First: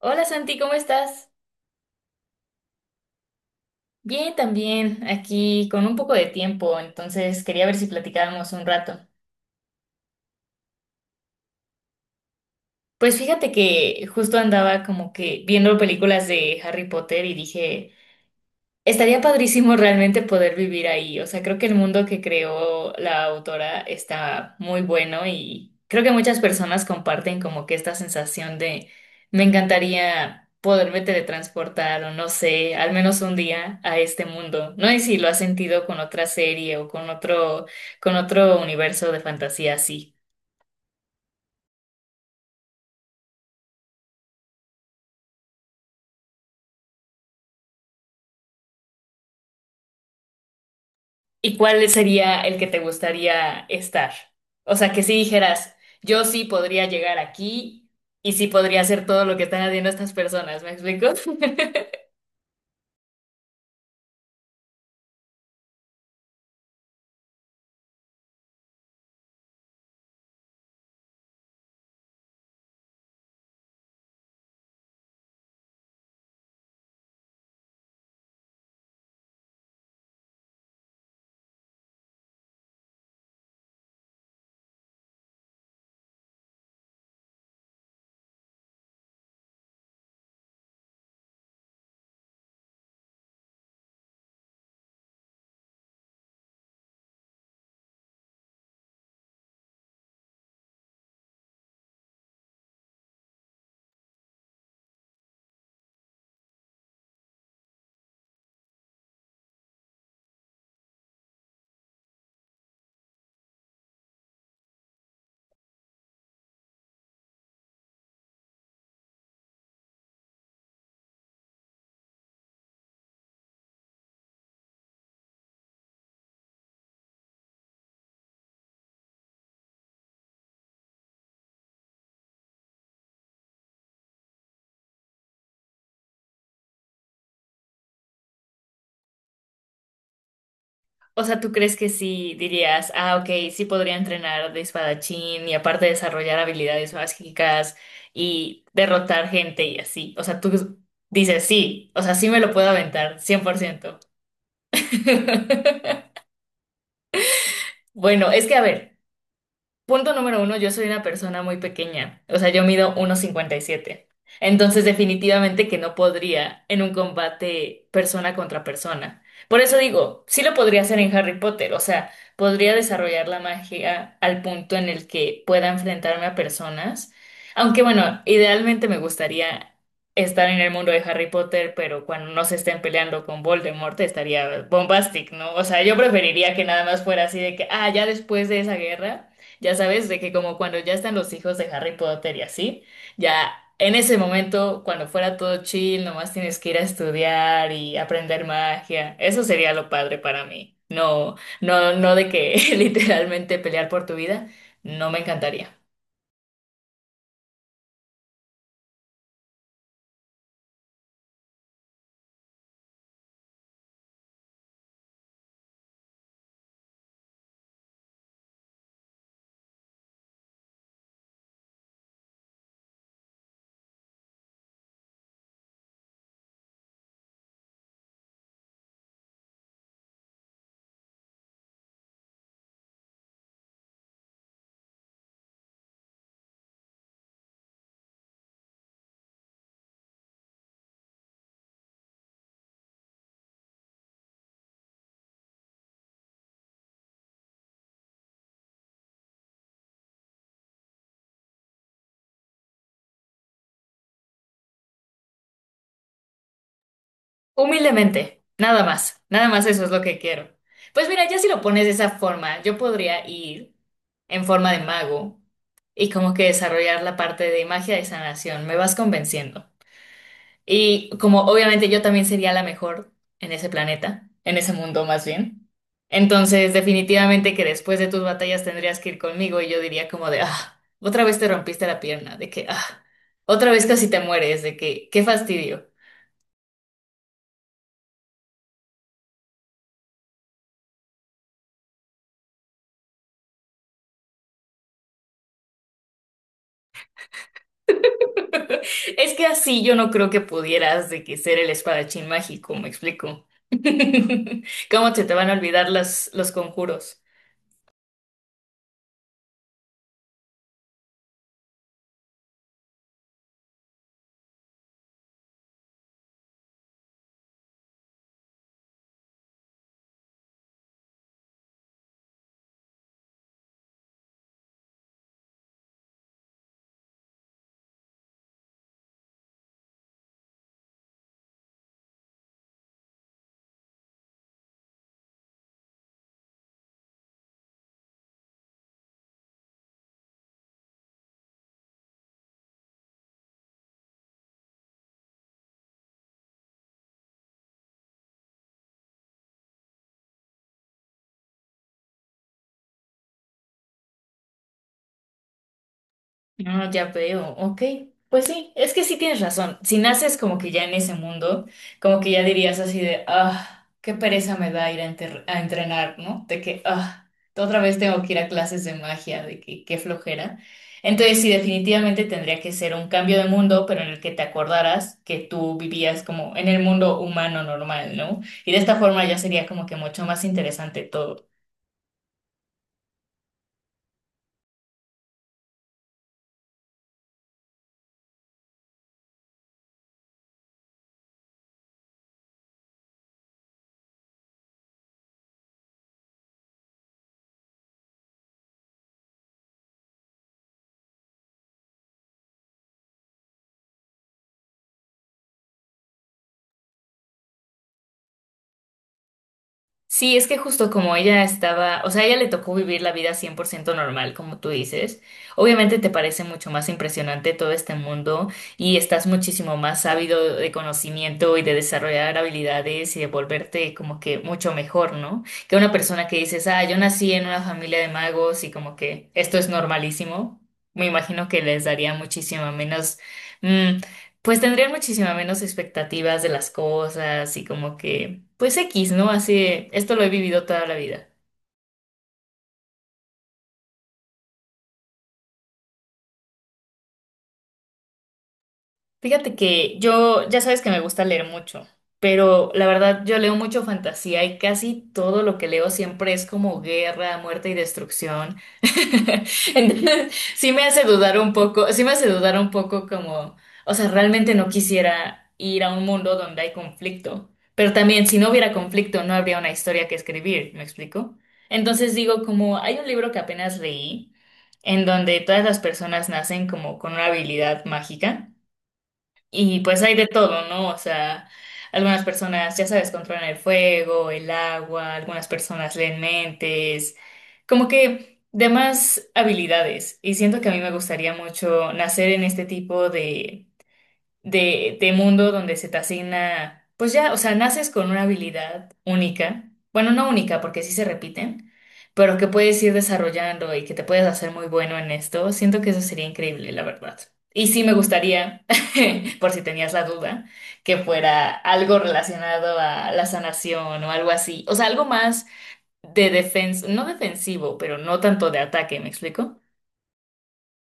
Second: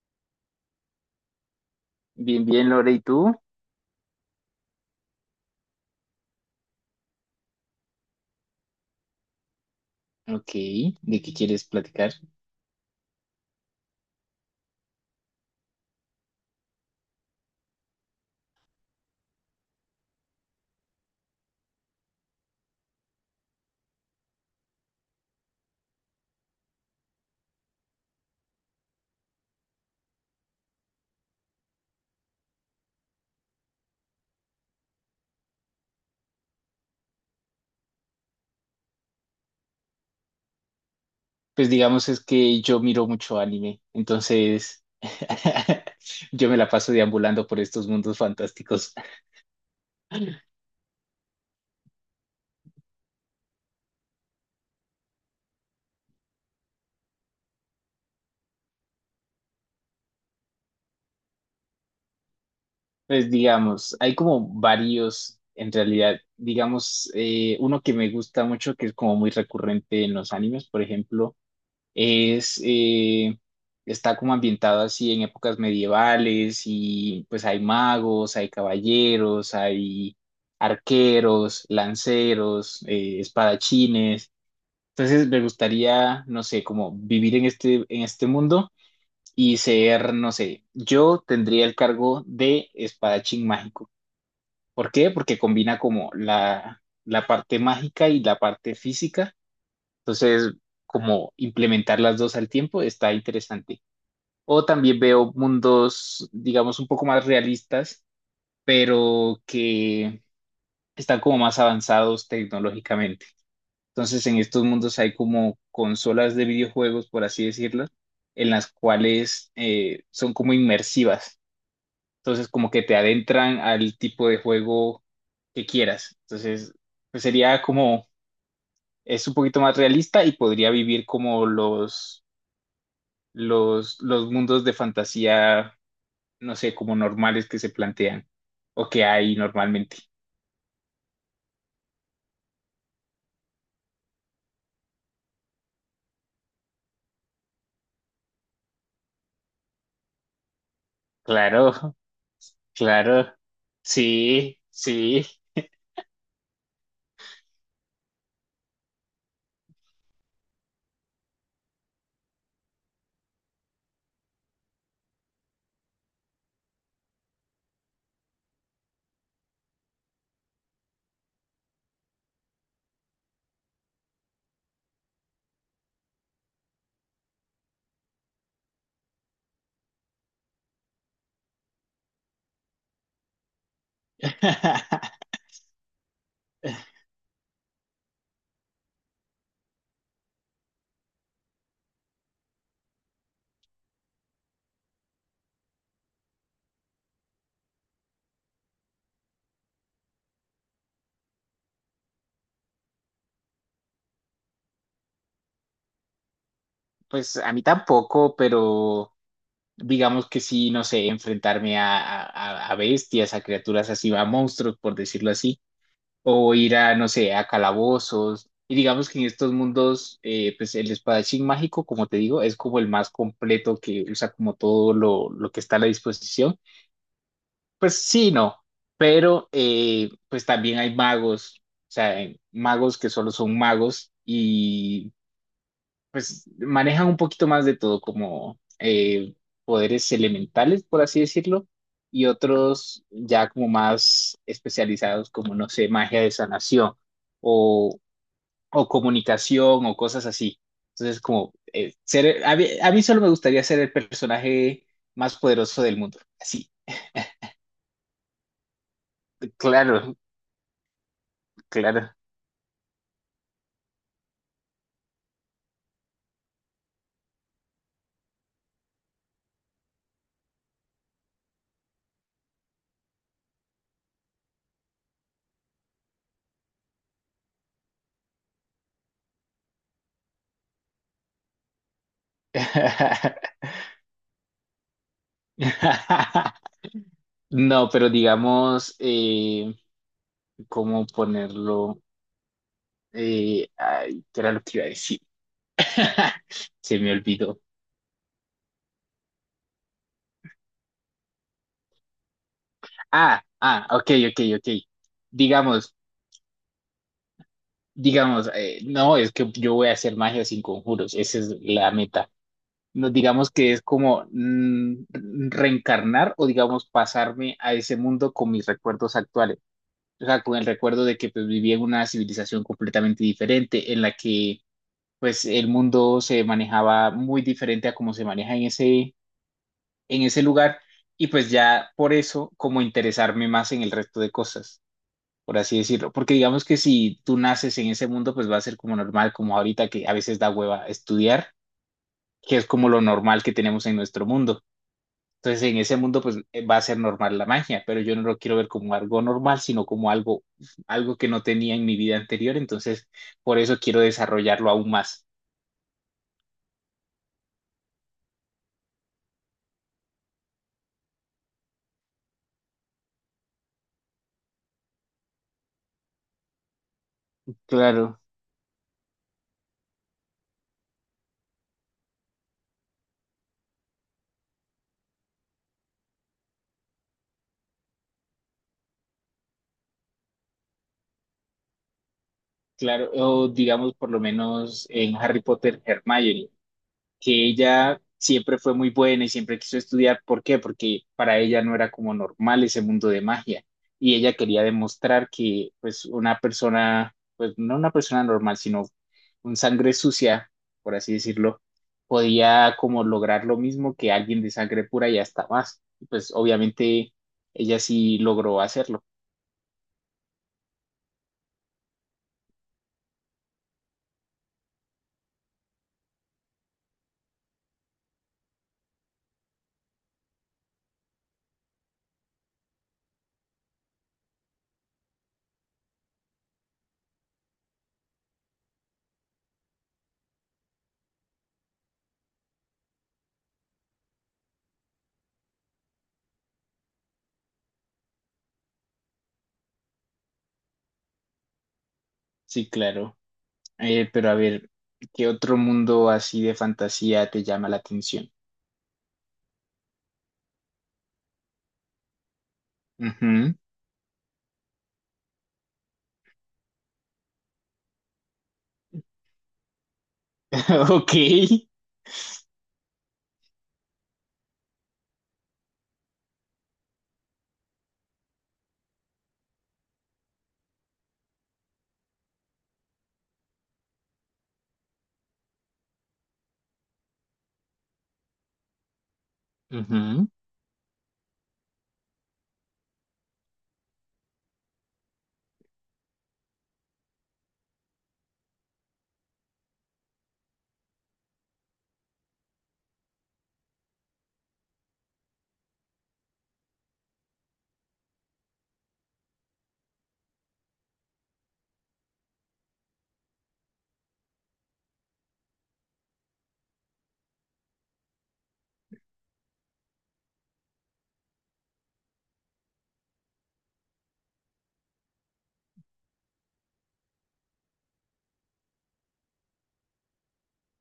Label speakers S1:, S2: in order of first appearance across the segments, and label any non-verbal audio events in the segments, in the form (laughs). S1: Hola Santi, ¿cómo estás?
S2: Bien, bien, Lore, ¿y tú?
S1: Bien, también, aquí con un poco de tiempo, entonces quería ver si platicábamos un rato.
S2: Ok, ¿de qué quieres platicar?
S1: Pues fíjate que justo andaba como que viendo películas de Harry Potter y dije, estaría padrísimo realmente poder vivir ahí. O sea, creo que el mundo que creó la autora está muy bueno y creo que muchas personas comparten como que esta sensación de me encantaría poderme teletransportar o no sé, al menos un día a este mundo. No sé si lo has sentido con otra serie o con otro universo de fantasía así.
S2: Pues digamos es que yo miro mucho anime, entonces (laughs) yo me la paso deambulando por estos mundos fantásticos.
S1: ¿Y cuál sería el que te gustaría estar? O sea, que si dijeras, yo sí podría llegar aquí y sí podría hacer todo lo que están haciendo estas personas, ¿me explico? (laughs)
S2: Pues digamos, hay como varios en realidad. Digamos, uno que me gusta mucho, que es como muy recurrente en los animes, por ejemplo. Es, está como ambientado así en épocas medievales y pues hay magos, hay caballeros, hay arqueros, lanceros, espadachines. Entonces me gustaría, no sé, como vivir en este mundo y ser, no sé, yo tendría el cargo de espadachín mágico. ¿Por qué? Porque combina como la parte mágica y la parte física. Entonces, como implementar las dos al tiempo está interesante. O también veo mundos, digamos, un poco más realistas, pero que están como más avanzados tecnológicamente. Entonces, en estos mundos hay como consolas de videojuegos, por así decirlo, en las cuales son como inmersivas. Entonces, como que te adentran al tipo de juego que quieras. Entonces, pues sería como, es un poquito más realista y podría vivir como los mundos de fantasía, no sé, como normales que se plantean o que hay normalmente.
S1: O sea, ¿tú crees que sí dirías, ah, ok, sí podría entrenar de espadachín y aparte desarrollar habilidades mágicas y derrotar gente y así? O sea, tú dices, sí,
S2: Claro,
S1: o sea, sí me lo puedo aventar,
S2: claro.
S1: 100%.
S2: Sí, sí.
S1: (laughs) Bueno, es que a ver. Punto número uno, yo soy una persona muy pequeña, o sea, yo mido 1,57. Entonces, definitivamente que no podría en un combate persona contra persona. Por eso digo, sí lo podría hacer en Harry Potter, o sea, podría desarrollar la magia al punto en el que pueda enfrentarme a personas. Aunque bueno, idealmente me gustaría estar en el mundo de Harry Potter, pero cuando no se estén peleando con Voldemort estaría bombastic,
S2: (laughs)
S1: ¿no? O sea, yo preferiría que nada más fuera así de que, ah, ya después de esa guerra. Ya sabes, de que como cuando ya están los hijos de Harry Potter y así, ya en ese momento, cuando fuera todo chill, nomás tienes que ir a estudiar y aprender magia. Eso sería lo padre para mí. No, no, no de que (laughs) literalmente pelear por tu vida, no me encantaría.
S2: Pues a mí tampoco, pero digamos que sí, no sé, enfrentarme a, a bestias, a criaturas así, a monstruos, por decirlo así. O ir a, no sé, a calabozos. Y digamos que en estos mundos, pues el espadachín mágico, como te digo, es como el más completo que usa como todo lo que está a la disposición. Pues sí, no, pero pues también hay magos, o sea, hay magos que solo son magos y pues manejan un poquito más de todo, como poderes elementales, por así decirlo, y otros ya como más especializados, como no sé, magia de sanación o, o comunicación o cosas así. Entonces, como ser, a mí solo me gustaría ser el personaje más poderoso del mundo. Sí,
S1: Humildemente, nada más, nada más eso es lo
S2: claro,
S1: que quiero. Pues mira, ya si lo pones de
S2: claro.
S1: esa forma, yo podría ir en forma de mago y como que desarrollar la parte de magia de sanación. Me vas convenciendo. Y como obviamente yo también sería la mejor en ese planeta, en ese mundo más bien. Entonces, definitivamente que después de tus batallas tendrías que ir conmigo y yo diría como de, ah, otra vez te rompiste la pierna, de que, ah,
S2: (laughs)
S1: otra vez casi te mueres, de que, qué fastidio.
S2: No, pero digamos, ¿cómo ponerlo? Ay, ¿qué era lo que iba a decir? (laughs) Se me olvidó.
S1: (laughs) Es que así yo no creo que pudieras de que ser el espadachín mágico, me explico.
S2: Ah,
S1: (laughs)
S2: ah, ok, ok, ok.
S1: ¿Cómo se te van a olvidar
S2: Digamos,
S1: las, los conjuros?
S2: digamos, no, es que yo voy a hacer magia sin conjuros, esa es la meta. No, digamos que es como mm, reencarnar o digamos pasarme a ese mundo con mis recuerdos actuales. O sea, con el recuerdo de que pues, vivía en una civilización completamente diferente, en la que pues el mundo se manejaba muy diferente a como se maneja en ese lugar y pues ya por eso como interesarme más en el resto de cosas, por así decirlo. Porque digamos que si tú naces en ese mundo, pues va a ser como normal, como ahorita que a veces da hueva estudiar, que es como lo normal que tenemos en nuestro mundo. Entonces en ese mundo pues va a ser normal la magia, pero yo no lo quiero ver como algo normal, sino como algo, algo que no tenía en mi vida anterior, entonces por eso quiero desarrollarlo aún más.
S1: Ah, ya veo, ok. Pues sí, es que sí tienes razón. Si naces como que ya en ese mundo, como que ya dirías así de, ah, qué pereza me da ir a entrenar, ¿no? De que, ah, otra vez tengo
S2: Claro,
S1: que ir a clases de magia, de que qué flojera. Entonces sí, definitivamente tendría que ser un cambio de mundo, pero en el que te acordaras que tú vivías como en el mundo humano normal, ¿no? Y de esta forma ya sería como que mucho más interesante todo.
S2: claro, o digamos por lo menos en Harry Potter, Hermione, que ella siempre fue muy buena y siempre quiso estudiar. ¿Por qué? Porque para ella no era como normal ese mundo de magia y ella quería demostrar que pues una persona, pues no una persona normal, sino un sangre sucia, por así decirlo, podía como lograr lo mismo que alguien de sangre pura y hasta más. Y pues obviamente ella sí logró hacerlo.
S1: Sí, es que justo como ella estaba, o sea, a ella le tocó vivir la vida 100% normal, como tú dices. Obviamente te parece mucho más impresionante todo este mundo y estás muchísimo más ávido de conocimiento y de desarrollar habilidades y de volverte como que mucho mejor, ¿no? Que una persona que dices, ah, yo nací en una familia de magos y como que esto es normalísimo. Me imagino que les daría muchísimo menos. mm, pues tendrían muchísima menos expectativas de las cosas y como que, pues X, ¿no? Así, esto lo he vivido toda la vida.
S2: Sí, claro. Pero a ver, ¿qué otro mundo así de fantasía te llama la atención?
S1: Fíjate que yo, ya sabes que me gusta leer mucho, pero la verdad yo leo
S2: Ujú.
S1: mucho fantasía y casi todo lo que leo siempre es como guerra, muerte y destrucción. (laughs) Entonces, sí me
S2: (laughs)
S1: hace
S2: Ok.
S1: dudar un poco, sí me hace dudar un poco como, o sea, realmente no quisiera ir a un mundo donde hay conflicto, pero también si no hubiera conflicto no habría una historia que escribir, ¿me explico? Entonces digo como, hay un libro que apenas leí en donde todas las personas nacen como con una habilidad mágica. Y pues hay de
S2: Ujú.
S1: todo, ¿no? O sea, algunas personas, ya sabes, controlan el fuego, el agua, algunas personas leen mentes, como que de más habilidades. Y siento que a mí me gustaría mucho nacer en este tipo de mundo donde se te asigna, pues ya, o sea, naces con una habilidad única, bueno, no única porque sí se repiten, pero que puedes ir desarrollando y que te puedes hacer muy bueno en esto, siento que eso sería increíble, la verdad. Y sí me gustaría, (laughs) por si tenías la duda, que fuera algo relacionado a la sanación o algo así, o sea, algo más de defensa, no defensivo, pero no tanto de ataque, ¿me explico?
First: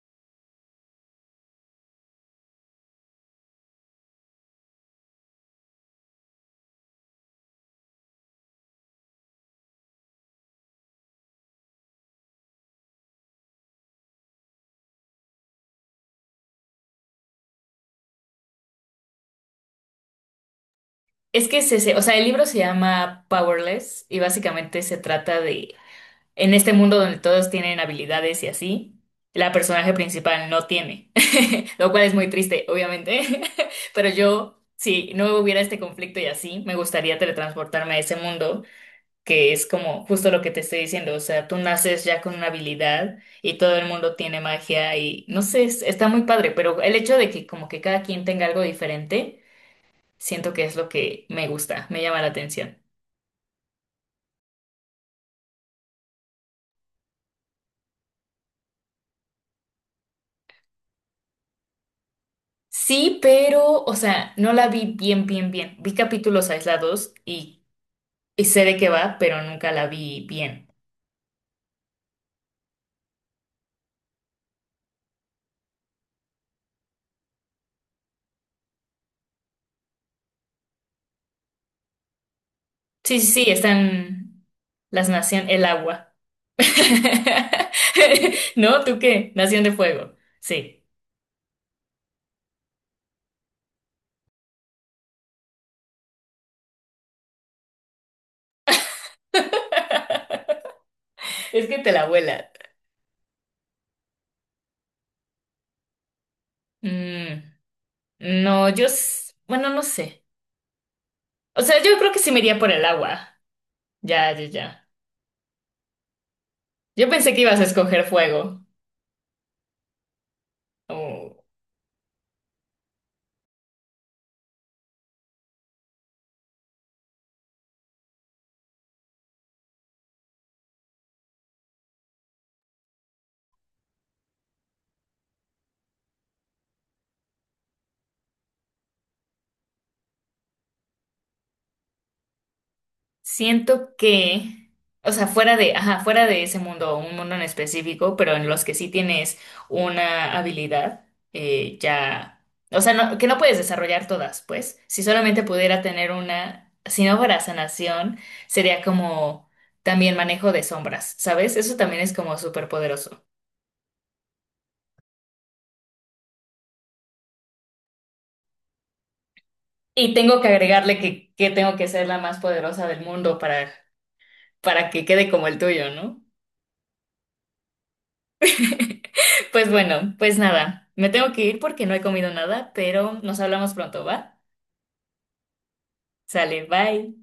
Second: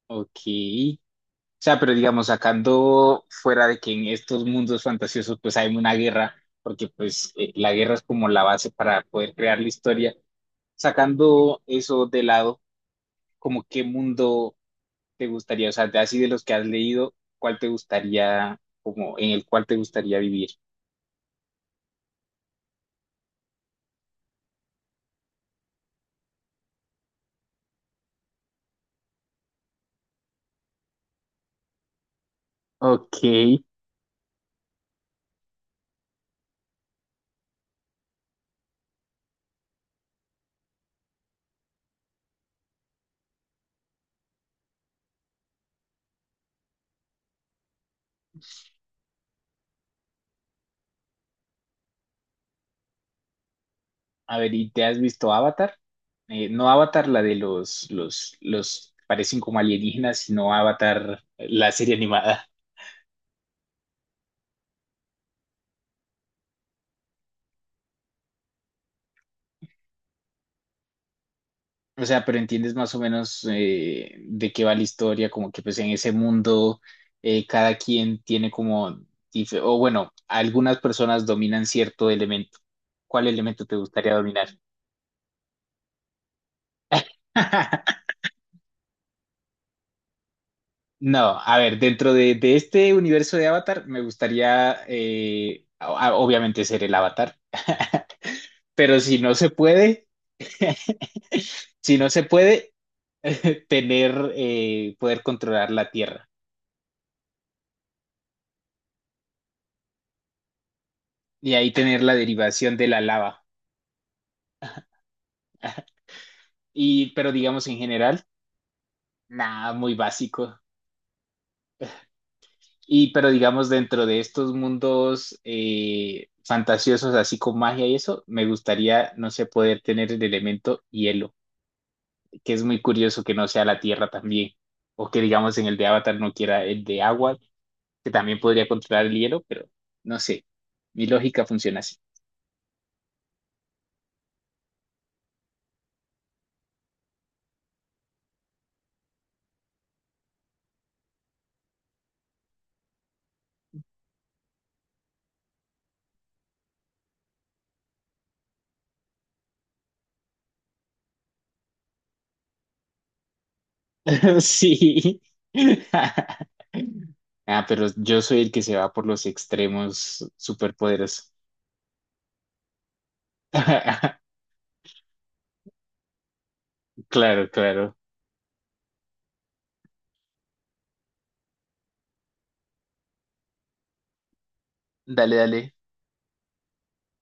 S2: Ok. O sea, pero digamos, sacando fuera de que en estos mundos fantasiosos pues hay una guerra, porque pues la guerra es como la base para poder crear la historia, sacando eso de lado, como qué mundo te gustaría, o sea, de así de los que has leído, cuál te gustaría, como en el cual te gustaría vivir.
S1: Es que o sea, el libro se llama Powerless y básicamente se trata de en este mundo donde todos tienen habilidades y así, la personaje principal no tiene, (laughs) lo cual es muy triste,
S2: Ok.
S1: obviamente, (laughs) pero yo, si no hubiera este conflicto y así, me gustaría teletransportarme a ese mundo, que es como justo lo que te estoy diciendo, o sea, tú naces ya con una habilidad y todo el mundo tiene magia y no sé, está muy padre, pero el hecho de que como que cada quien tenga algo diferente, siento que es lo que me gusta, me llama la atención.
S2: A ver, ¿y te has visto Avatar? No Avatar, la de los, parecen como alienígenas, sino Avatar, la serie animada.
S1: Sí, pero, o sea, no la vi bien, bien, bien. Vi capítulos aislados y sé de qué va, pero nunca la vi bien.
S2: O sea, pero entiendes más o menos de qué va la historia, como que pues en ese mundo cada quien tiene como, dif- o bueno, algunas personas dominan cierto elemento.
S1: Sí,
S2: ¿Cuál
S1: sí, sí,
S2: elemento te gustaría
S1: están
S2: dominar?
S1: las naciones, el agua.
S2: (laughs)
S1: (laughs) ¿No? ¿Tú qué? Nación de Fuego. Sí.
S2: No, a ver, dentro de este universo de Avatar me gustaría obviamente ser el Avatar, (laughs) pero si no se puede,
S1: (laughs) Es
S2: (laughs)
S1: que te
S2: si
S1: la
S2: no se
S1: vuelas.
S2: puede, tener, poder controlar la Tierra
S1: Mm, no, yo, bueno, no sé.
S2: y
S1: O
S2: ahí
S1: sea, yo
S2: tener
S1: creo
S2: la
S1: que sí me iría por
S2: derivación
S1: el
S2: de la
S1: agua.
S2: lava.
S1: Ya, ya, ya. Yo
S2: Y, pero
S1: pensé que ibas a
S2: digamos en
S1: escoger
S2: general,
S1: fuego.
S2: nada, muy básico.
S1: Oh.
S2: Y, pero digamos dentro de estos mundos fantasiosos, así con magia y eso, me gustaría, no sé, poder tener el elemento hielo, que es muy curioso que no sea la tierra también. O que digamos en el de Avatar no quiera el de agua, que también podría controlar el hielo, pero no sé. Mi lógica funciona así.
S1: Siento que, o sea, fuera de, ajá, fuera de ese mundo, o un mundo en específico, pero en los que sí tienes una habilidad, ya, o sea, que no puedes desarrollar todas, pues. Si solamente pudiera tener una, si no fuera sanación, sería como también manejo de sombras, ¿sabes? Eso también es como súper poderoso.
S2: (laughs) Sí. (laughs) Ah, pero yo soy el que se va por los
S1: Y
S2: extremos
S1: tengo que agregarle que,
S2: superpoderosos.
S1: que tengo que ser la más poderosa del mundo
S2: (laughs)
S1: para que quede como el tuyo, ¿no?
S2: Claro, claro.
S1: Pues bueno, pues nada, me tengo que ir porque no he comido nada, pero nos hablamos pronto, ¿va?
S2: Dale, dale.
S1: Sale, bye.